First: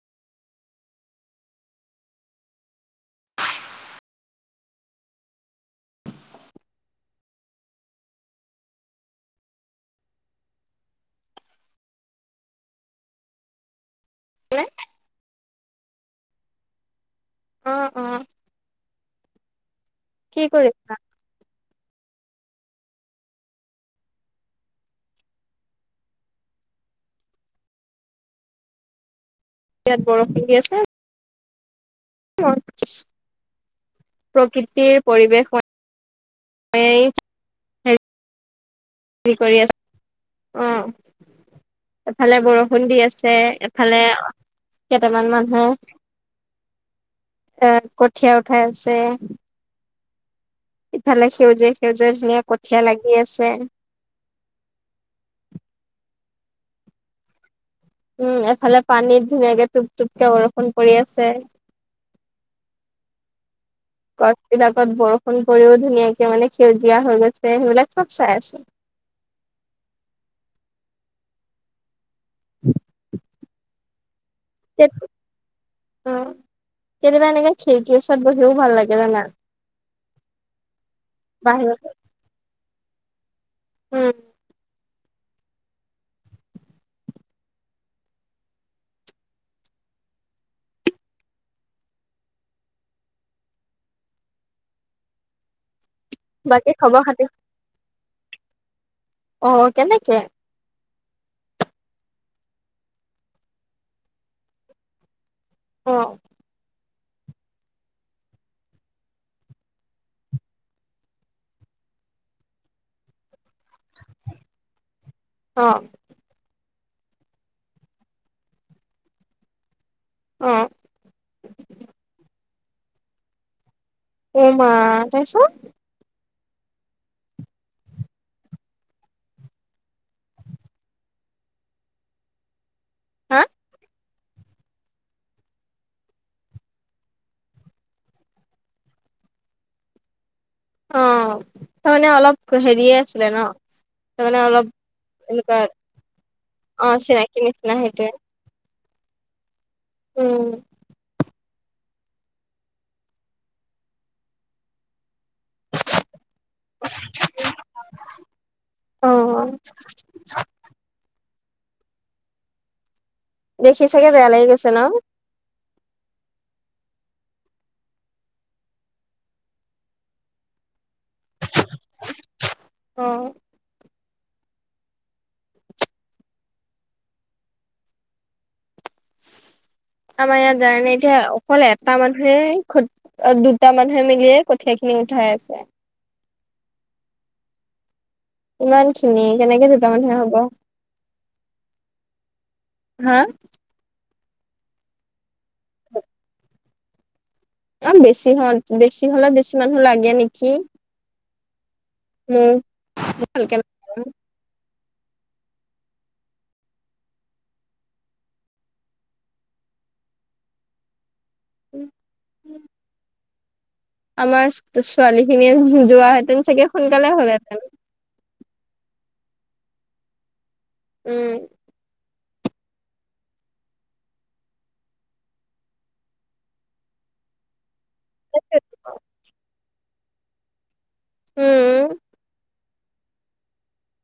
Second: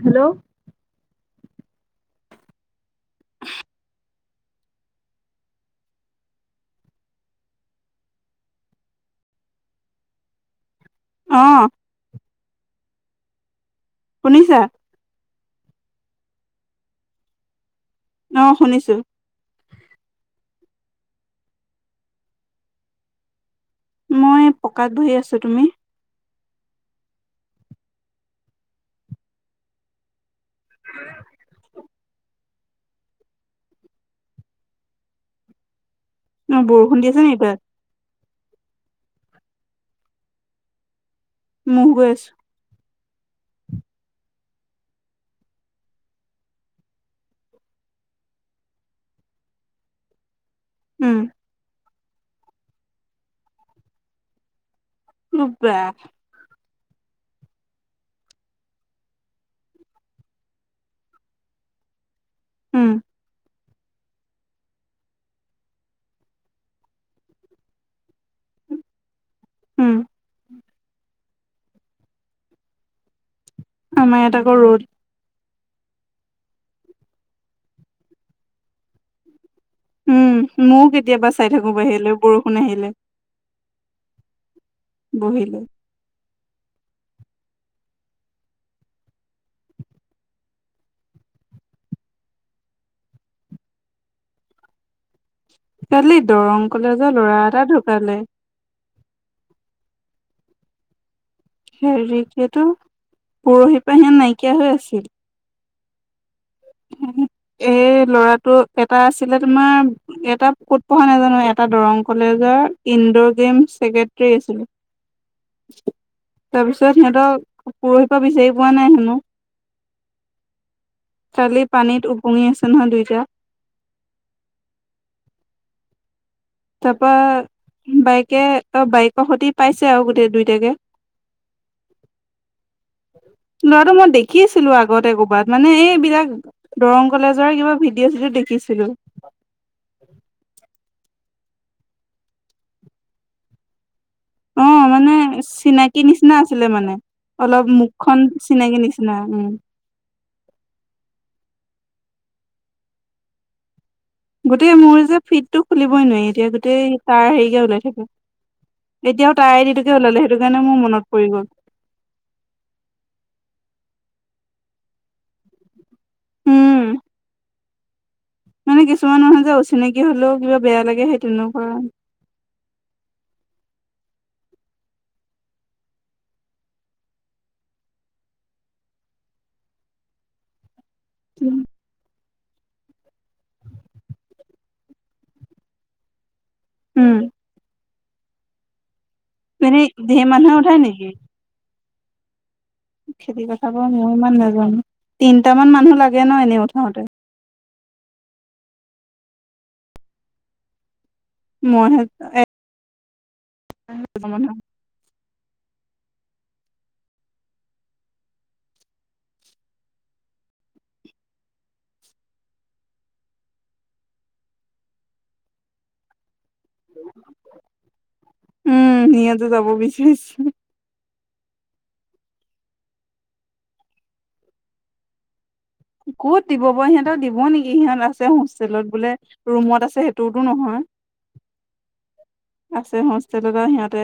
Hello অঁ অ শুনিছা? অঁ অঁ। অঁ শুনিছোঁ। কি কৰি'ছা? মই পকাত বহি আছো, তুমি? ইয়াত বৰফ পৰি আছে। [inaudible] প্ৰকৃতিৰ পৰিৱেশ ন বৰষুণ দি আছে নি তাত? কৰি আচ, মহ গৈ অঁ। আছো, এফালে বৰষুণ দি আছে, ফালে কেটামান মানুহে এ কঠীয়া উঠাই আছে, উম, ইফালে সেউজিয়া-সেউজিয়া ধুনীয়া কঠীয়া লাগি আছে উ বা উম, এফালে পানীত ধুনীয়াকে টোপ-টোপকে বৰষুণ পৰি আছে, উম গছ বিলাকত বৰষুণ পৰিও ধুনীয়াকে মানে সেউজীয়া হৈ গৈছে সেইবিলাক চব চাই আছোঁ। উম [inaudible] আমাৰ এয়াত আকৌ ৰ'দ উম'। কেতিয়াবা এনেকে খেকিৰ ওচৰত বহিও ভাল লাগে জানা? উম', ময়ো কেতিয়াবা চাই থাকো বাহিৰত বাহিয়লে বৰষুণ আহিলে। [unintelligible] বহিলে কালি দৰং বাকী খবৰ কলেজৰ খাতি ল'ৰা এটা ঢুকালে। অ অ কেনেকে? হেৰি কিতু, পৰহি পৰা সিহ নাইকিয়া হৈ আছিল। অ এই ল'ৰাটো, এটা আছিলে তোমাৰ এটা ক'ত পঢ়া নোজানো, এটা দৰং কলেজৰ ইনডৰ গেম চেগেট ট্ৰী এছিলে। অ তাৰ পিছত সিহঁতক পৰহি পৰা বিচাৰি পোৱা নাই হেনো। অঁ কালি পানীত ওপঙি আছে নহয় দুইটা। অঃ মা! তা'ছত? তাপা, বাইকে অ বাইক সুদি পাইছে আঔ গোটেই দুইটাকে। হা লৰাটো মই দে শিকিছিলো আগতে ক'ৰবাত, মানে এইবিলাক দৰং কলেজৰ কিবা ভিডিঅ' চিডিঅ' দেখিছিলো। অ তাৰমানে অলপ হেৰিয়ে আছিলে ন। তাৰমানে অ অলপ মানে, এনেকুৱা চিনাকি নিচিনা আছিলে, অ মানে চিনাকি অলপ নিচিনা সেইটোৱে মুখখন চিনাকি নিচিনা উম। অঁ। গোটেই মোৰ যে ফি টো খুলিবই নোৱাৰি, এতিয়া গোটেই তাৰ হেৰিকে ওলাই থাকে। অ এতিয়াও তাৰে আই দি টোকে ওলাই থাকে। সেইটো কাৰণে মোৰ মনত পৰি গ'ল। দেখি চাগে বেয়া লাগি গৈছে ন। উম। মানে কিছুমান মানুহ যে অচিনাকি হলেও কিবা বেয়া লাগে সেই তেনেকুৱা। অ। আমাৰ ইয়াত যানে নে, এতিয়া অকল এটা মানুহে খ অ দুটা মানুহে মিলিয়ে কঠীয়া খিনি উঠাই আছে। উম। ইমান খিনি কেনেকে এনে দুটা মানহে ধেৰ হ'ব? মানুহে উঠাই নেকি হা খেতি কথা বাৰু মই ইমান নাজানো। তিনট মান মানুহ লাগে ন, এনেই উঠাওতে। অ বেছি হল, বেছি হ'লে বেছি মানুহ লাগে নেকি। মই হে উম। ভালকে ত' মান [unintelligible] উম, উম। আমাৰ ছোৱালী খিনিয়ে যোৱাহেঁতেন চাগে সোনকালে হ'লহেঁতেন। উম, সিহঁতে যাব বিচাৰিছে। উম। ক'ত দিব বাও, সিহঁতৰ দিব নেকি সিহঁত আছে হোষ্টেলত বোলে, ৰুমত আছে টোৰ টো নহয়। উম। আছে হোষ্টেলত সিহঁতে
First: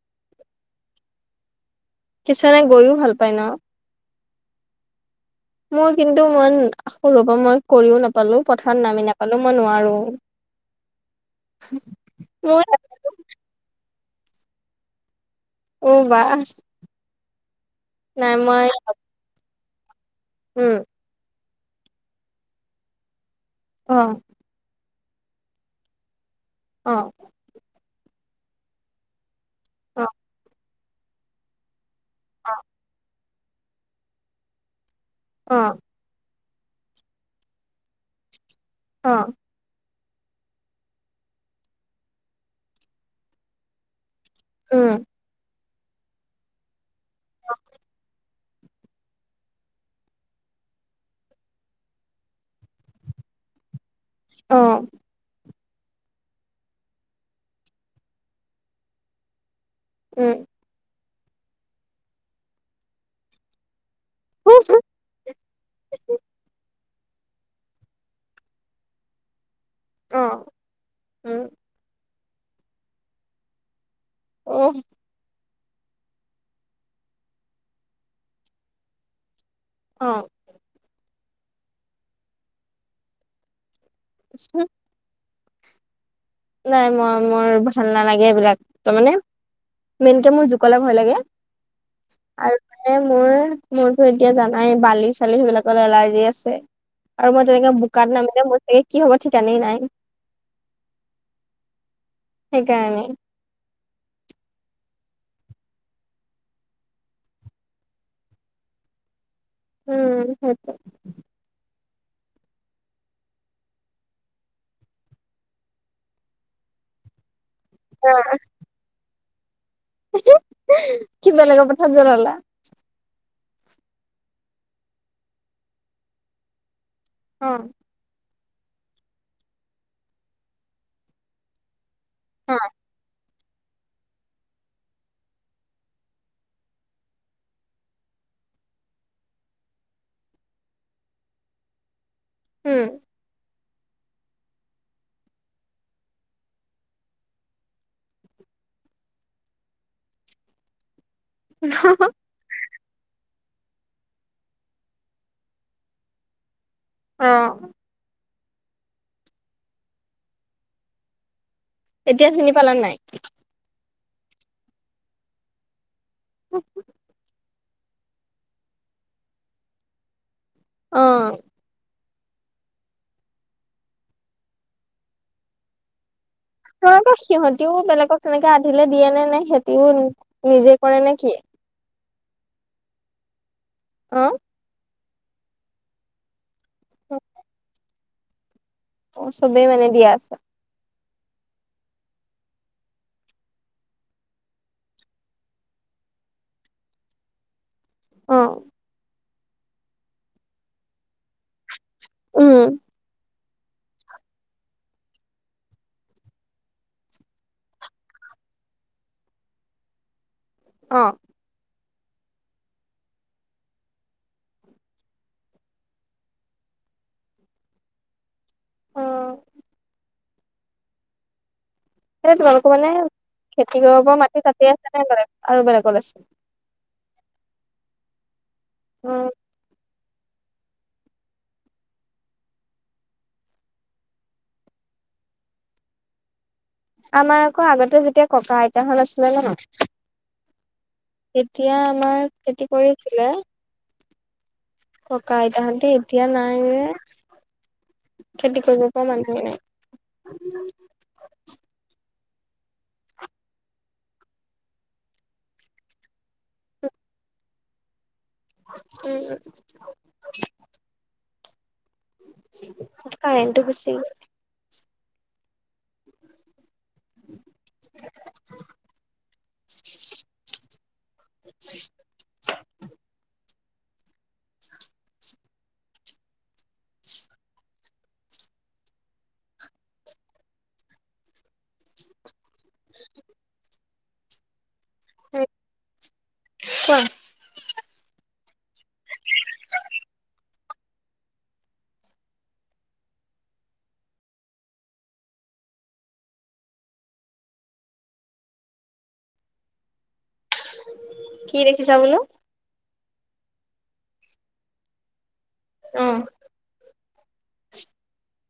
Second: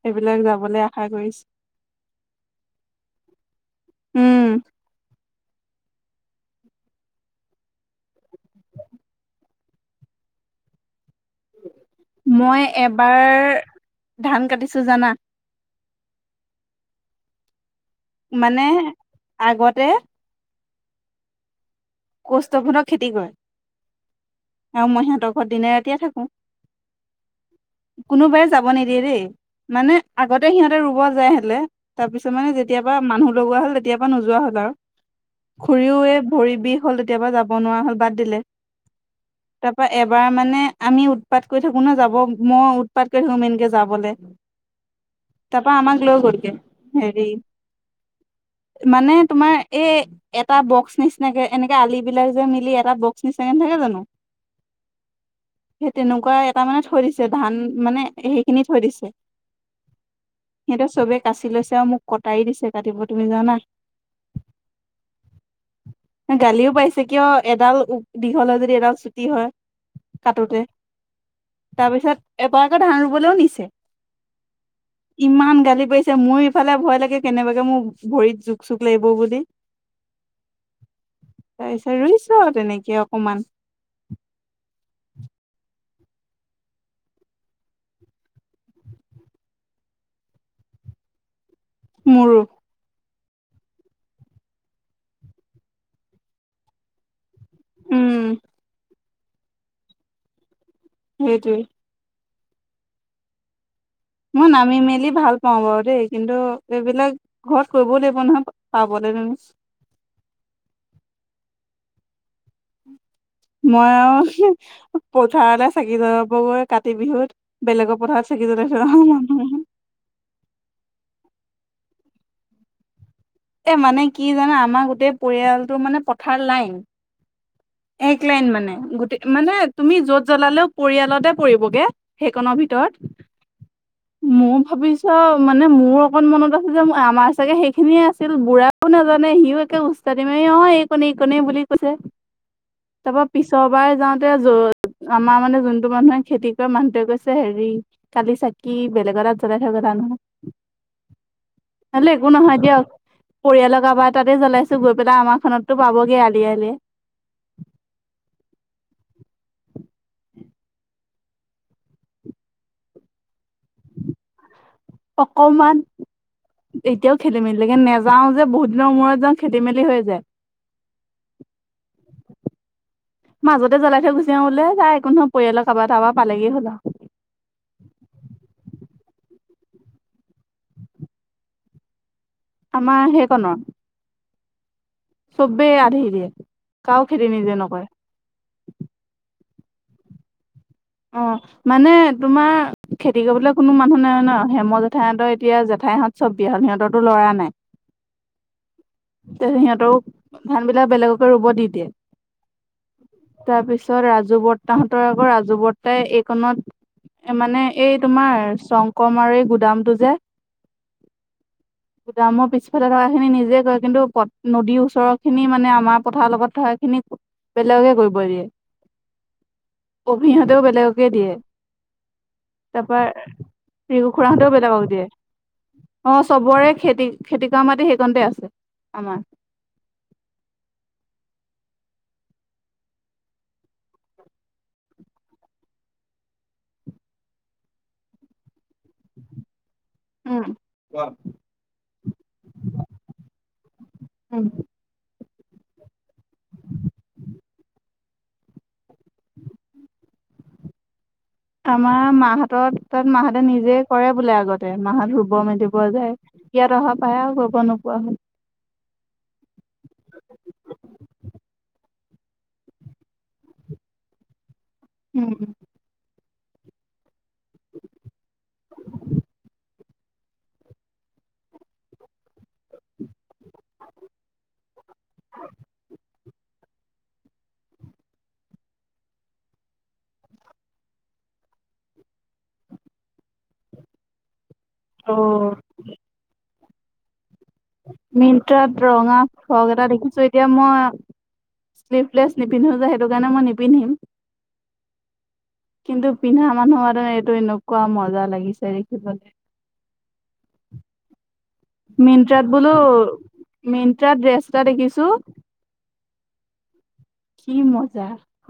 সেইবিলাক যাবলৈ আশা কৰিছে। কিছুমানে, গৈয়ো ভাল পায় ন। উম। মোৰ কিন্তু মই সৰুৰ পৰা মই কৰিও নাপালো, পথাৰত নামি নাপালো, মই নোৱাৰো। মই মোৰ এবাৰ ধান কাটিছো, জানা। অঁ বাহ। মানে আগতে উম। কষ্ঠত ফলত খেতি কৰে অ'। আৰু মই সিহঁতৰ ঘৰত দিনে ৰাতিয়ে থাকো। অ'। কোনোবাই যাব নিদিয়ে দেই, মানে অ আগতে সিহঁতে ৰুব যায়হলে তাৰপিছত মানে যেতিয়াৰপৰা মানুহ লগোৱা হ'ল, তেতিয়াৰপা নোযোৱা হ'ল আৰু। অ খুৰীয়েও এ, ভৰি বিষ হ'ল তেতিয়াপা যাব নোৱাৰা হ'ল, বাদ দিলে। অ'। তাৰপা এবাৰ মানে আমি উৎপাত কৰি থাকো ন' যাব মই উৎপাত কৰি থাকো মেইনকে যাবলে। উম। তাৰপা আমাক লৈ গলগে হেৰি মানে তোমাৰ এই এটা বক্স নিচিনাকে এনেকে আলি বিলাক যে মিলি এটা বক্স নিচিনা নাথাকে জানো? অ'। সেই তেনেকুৱা এটা মানে থৈ দিছে ধান মানে সেইখিনি থৈ দিছে। [inaudible] উম। সিহঁতে চবে কাচি লৈছে আৰু মোক কটাৰি দিছে কাটিব তুমি জানা? [unintelligible] গালিও পাইছে কিয় এডাল দীঘল যদি এডাল চুটি হয়। অ কাটোতে, উম তাৰপিছত এবাৰ আকৌ ধান ৰুবলৈও নিছে। অহ। ইমান গালি পাৰিছে, মোৰ ইফালে ভয় লাগে কেনেবাকে মোৰ ভৰিত জোক চোক লাগিব বুলি। অ'। তাৰপিছত ৰুইছো তেনেকে অকমান। [unintelligible] নাই মই মোৰ ভাল নালাগে এইবিলাক তাৰ মানে মেইনকে মোৰ জোকলে ভয় লাগে। মোৰো। আৰু মানে মোৰ মোৰতো এতিয়া জানাই বালি চালি সেইবিলাকৰ এলাৰ্জি আছে। আৰু মই তেনেকে বোকাত উম নামিলে মোৰ চাগে কি হ'ব ঠিক তেনে নাই। সেইটোৱেই। সেইকাৰণে। মই নামি মেলি ভাল পাওঁ বাৰু দেই কিন্তু এইবিলাক- ঘৰত কৰিবও লাগিব নহয় পাবলৈ - উম উম। মই আৰু পথাৰতে চাকি জ্বলাবগৈ কাতি বিহুত- বেলেগৰ পথাৰত চাকি জ্বলাই থৈ চো ন মই। কি বেলেগৰ পথাৰত জ্বলা লা? এ মানে কি জানে আমাৰ গোটেই পৰিয়ালটো মানে পথাৰ লাইন- অ। এক লাইন মানে গোটেই মানে তুমি য'ত জ্বলালেও পৰিয়ালতে পৰিবগে- সেইখনৰ ভিতৰত। মই ভাবিছো মানে মোৰ অকন মনত আছে যে আমাৰ চাগে সেইখিনিয়ে আছিল বুঢ়া একো নাজানে সিও একে ওস্তাদি মাৰি অ' এইকনে এইকনে বুলি কৈছে, উম। তাৰপা পিছৰ বাৰ যাওঁতে য আমাৰ মানে যোনটো মানুহে খেতি কৰে মানুহটোৱে কৈছে হেৰি কালি চাকি বেলেগৰ ৰাত জ্বাই থাক ধানো অ। একো নহয় দিয়ক, পৰিয়ালৰ কাৰবাৰ তাতে জ্বলাইছো গৈ পেলাই আমাৰখনততো পাবগে আলি আলিয়ে। অ। এতিয়া চিনি পালা নে নাই? অকমান, এতিয়াও খেলি মেলিকে নেজ- যাওঁ যে বহুত দিনৰ মূৰত যাওঁ খেলি মেলি হৈ যায়। [unintelligible] অঁ। [unintelligible] মাজতে জ্বলাই থৈ গুচি গ'ল বোলে তাই একো নকলে পৰিয়ালৰ কাৰোবাৰ পৰা পালেগে হ'ল আৰু। [unintelligible] আকৌ সিহঁতিও বেলেগক তেনেকে আধিলে দিয়ে নে-নে সিহঁতিও নিজে কৰে নে কি? [unintelligible] আমাৰ সেইকনৰ? [unintelligible] অঁ [unintelligible] চবেই আধি দিয়ে। কাৰো খেতি নিজে নকৰে? [unintelligible] অঁ চবেই মানে দিয়া আছে। [unintelligible] অঁ। [inaudible] মানে তোমাৰ খেতি কৰিবলৈ কোনো মানুহ নাই ন। হেমৰ জেঠাইহঁতৰ এতিয়া জেঠাইহঁত [unintelligible] চব বিয়া হ'ল সিহঁতৰটো ল'ৰা নাই। [unintelligible] অঁ। [inaudible] তে সিহঁতেও ধান বিলাক বেলেগকে ৰুব দি দিয়ে। [unintelligible] উম তাৰপিছত ৰাজু বৰ্তাহঁতৰ আকৌ ৰাজু বৰ্তাই এইকনত [unintelligible] মানে এই তোমাৰ শংকৰমৰীৰ আৰু এই গুদামটো যে [unintelligible] অঁ। [inaudible] অ [unintelligible] গুদামৰ পিছফালে থকাখিনি নিজে কৰে। কিন্তু নদীৰ ওচৰৰখিনি মানে আমাৰ পথাৰৰ লগত থকাখিনি [unintelligible] বেলেগকে কৰিব দিয়ে। [inaudible] অ অভিহঁতেও বেলেগকে দিয়ে। [inaudible] এ তোমালোকৰ মানে তাৰপা [unintelligible] খেতি ৰিকু কৰিব খুৰাহঁতেও মাটি-চাতি বেলেগক আছে দিয়ে নাই বেলেগ আৰু বেলেগত অ আছে? চবৰে খেতি [unintelligible] খেতি কৰা মাটি সেইকণতে আছে আমাৰ। উম, [inaudible] আমাৰ আকৌ আগতে যেতিয়া ককা-আইতাহঁত আছিলে ন? [unintelligible] উম [inaudible] তেতিয়া আমাৰ খেতি কৰিছিলে। উম [unintelligible] ককা-আইতাহঁতে এতিয়া নাই [inaudible] খেতি কৰিব পৰা মানুহহে নাই। [inaudible] উম [inaudible] আমাৰ মাহঁত তাত মাহঁতে নিজে কৰে বোলে আগতে মাহঁত ৰুব মেলিব যায়। [unintelligible] ইয়াত অহাৰ পাই আৰু কৰিব নোপোৱা হ'ল। [unintelligible] উম [unintelligible] কাৰেণ্টটো গুছি গ'ল। [unintelligible] উম [inaudible] অ [unintelligible] [unintelligible] অ [unintelligible] কোৱা? [unintelligible] মিন্ত্ৰাত ৰঙা ফ্ৰক এটা দেখিছোঁ এতিয়া মই [unintelligible] শ্লিভলেছ নিপিন্ধো যে সেইটো কাৰণে মই নিপন্ধিম। [unintelligible] কিন্তু পিন্ধা মানুহৰ কাৰণে এইটো এনেকুৱা মজা লাগিছে দেখিবলৈ। [unintelligible] কি দেখিছা বোলো মিন্ট্ৰাত বোলো মিট্ৰাত ড্ৰেছ এটা দেখিছোঁ। [unintelligible] অঁ। [unintelligible] কি মজা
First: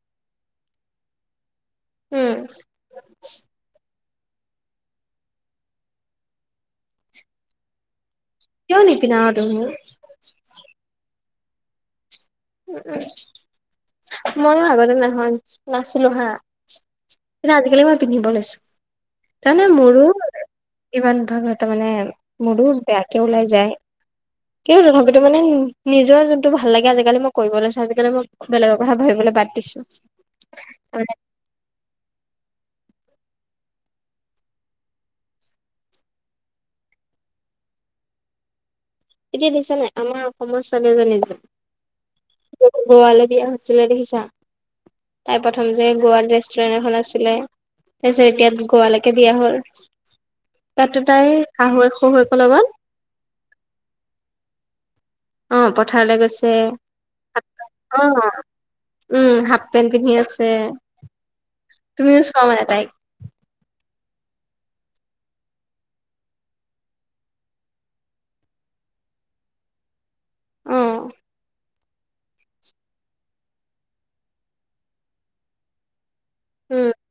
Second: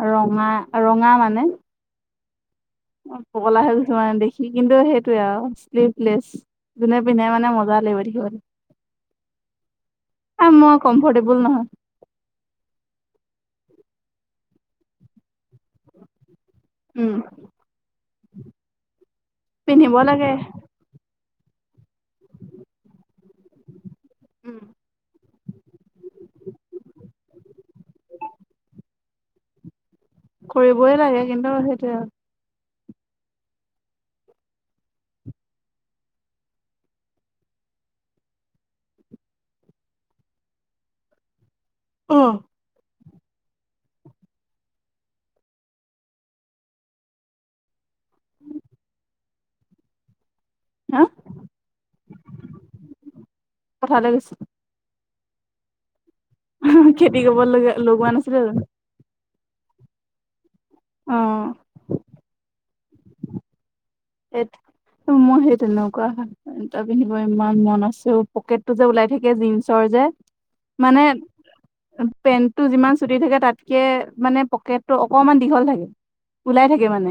ৰঙা? ৰঙা মানে। [unintelligible] উম! [unintelligible] অ', পগলা হৈ [inaudible] দেখি কিন্তু সেইটোয়ে আৰু শ্লিভলেছ যোনে পিন্ধে মানে, মজা লাগিব দেখিবলৈ। কিয় নিপিন্ধা বাৰো তুমি? এ মই কমর্ফটেবল নহয়! উ ময়ো আগতে নহয়, নাছিলোঁ হা। উম। কিন্তু আজিকালি মই পিন্ধিব লৈছোঁ! তাৰমানে পিন্ধিব মোৰো। লাগে [unintelligible] ইমান [inaudible] তাৰ মানে মোৰো, বেয়াকে ওলাই যায়! উম কিয় তথাপিতো মানে নিজৰ যোনটো ভাল লাগে, আজিকালি মই কৰিব লৈছোঁ! আজিকালি মই বেলেগৰ কথা ভাবিবলৈ বাদ দিছোঁ! কৰিবই লাগে। কিন্তু সেইটোয়ে আৰু এতিয়া দেখিছা নে নাই, আমাৰ অসমৰ ছোৱালী এজনী অ যে গোৱালৈ বিয়া হৈছিলে, দেখিছে। তাইৰ প্ৰথম যে গোৱাত ৰেষ্টুৰেন্ট এখন আছিলে। তাৰপিছত এতিয়া গোৱালৈকে বিয়া হ'ল! তাতো তাই শাহুৱেক শহুৱেকৰ লগত পথাৰলে গৈছে! অ' পথাৰলৈ গৈছে! খেতি কৰিব লগা অ' লগোৱা নাছিলো জানো উম হাফ পেণ্ট পিন্ধি আছে! অ। যে, তুমিও চোৱা মানে তাইক? ত মই সেই তেনেকুৱা! এটা পিন্ধিব ইমান মন আছে, ঔ পকেটটো যে ওলাই থাকে, জীনচৰ যে অ মানে পেণ্টটো যিমান চুটি থাকে তাতকে মানে পকেটটো অকনমান দীঘল থাকে! ওলাই থাকে উম মানে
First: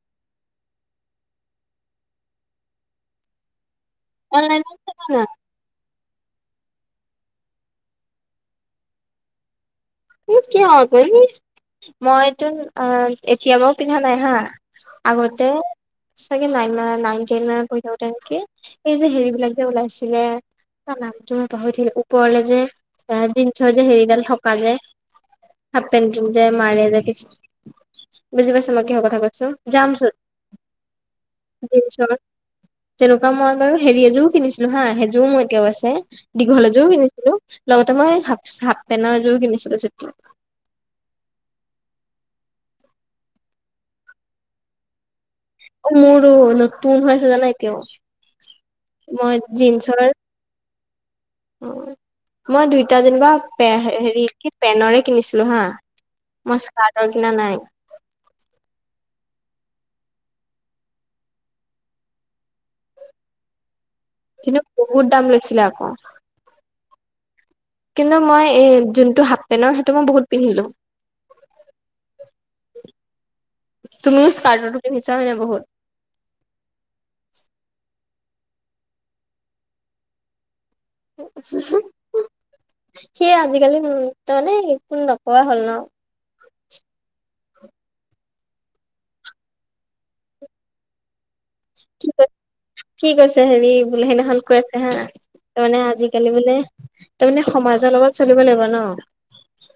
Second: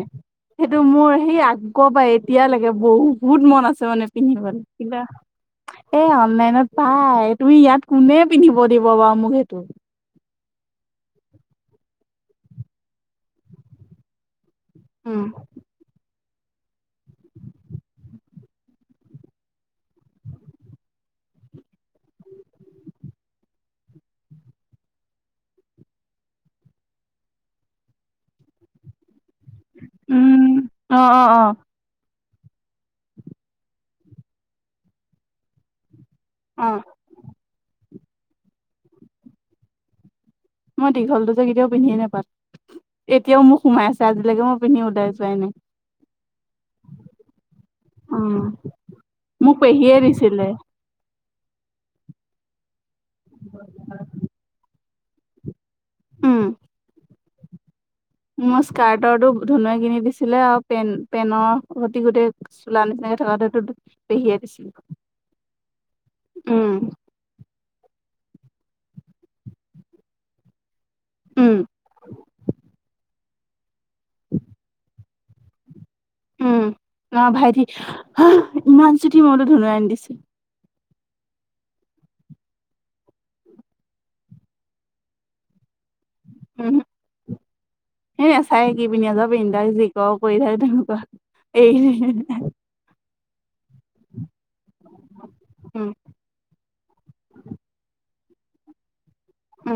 সেইটো মোৰ সেই আগ আগৰ পৰা এতিয়ালৈকে বহুত মন আছে, মানে পিন্ধিবলৈ অনলাইনত কিবা চাবা না এ অনলাইনত পায়! তুমি ইয়াত কোনে পিন্ধিব দিব বাৰু মোক সেইটো [unintelligible] মই টো, এতিয়া বাৰু পিন্ধা নাই হা। উম আগতে চাগে নাইন ম নাইন টেইন মানত পঢ়ি থাকোতে নেকি! এই যে হেৰি বিলাক যে ওলাইছিলে তাৰ নামটো পাহৰি থাকিলোঁ! ওপৰলে যে এ জিনচৰ যে হেৰিডাল থকা যে হাফেন টো যে মাৰে যে, কি বুজি পাইছ মই কিহৰ কথা কৈছো। জামচুট উম, অ অ জিনচৰ, তেনেকুৱা মই বাৰু হেৰি এযোৰো কিনিছিলোঁ, হা সেইযোৰো মোৰ এতিয়াও আছে! অ দীঘল এযোৰো কিনিছিলোঁ! লগতে মই হাফ পেনৰ এযোৰ ও কিনিছিলোঁ চট মই দীঘলটো যো কেতিয়াও পিন্ধিয়ে নাপালো! এতিয়াও মোক সোমাই আছে আজিলৈকে মই পিন্ধি উ [unintelligible] অ মোৰো নতুন হৈ আছে জানা, এতিয়াও! মই মোক পেহীয়ে জিনছৰ অ দিছিলে মই দুইটা যেনিবা, অ হেৰি কি পেনৰে কিনিছিলো হা উম মই চা না নাই' মোৰ স্কাৰ্টৰটো ধুনুুৱে কিনি দিছিলে, আৰু পেন পেনৰ অতি গোটেই চোলা নিচিনে থকাটোটো পেহিয়ে কিন্তু দিছিল। বহুত দাম লৈছিলে আকৌ উম, কিন্তু, মই এ যোনটো হাফ পেণ্টৰ সেইটো মই বহুত পিন্ধিলো। উম, তুমিও ইস্কাতৰটো পিন্ধিছা ন বহুত! উম ন ভাইটি, ইমান চুটি মই বলৈ ধনুৱাই আনি দিছে। সেই আজিকালি তাৰমানে ফোন নোকোৱা হ'ল ন। উম! এই [unintelligible] নে চাই কি পিন্ধ আজ পিন্ধাক যি ক কৰি থাকে তেনেকুৱা। এৰি কি কৈছে হেৰি বোলে সেইদিনাখন কৈ আছে, হা তাৰ মানে উম উম আজিকালি বোলে তাৰমানে সমাজৰ লগত চলিব লাগিব ন।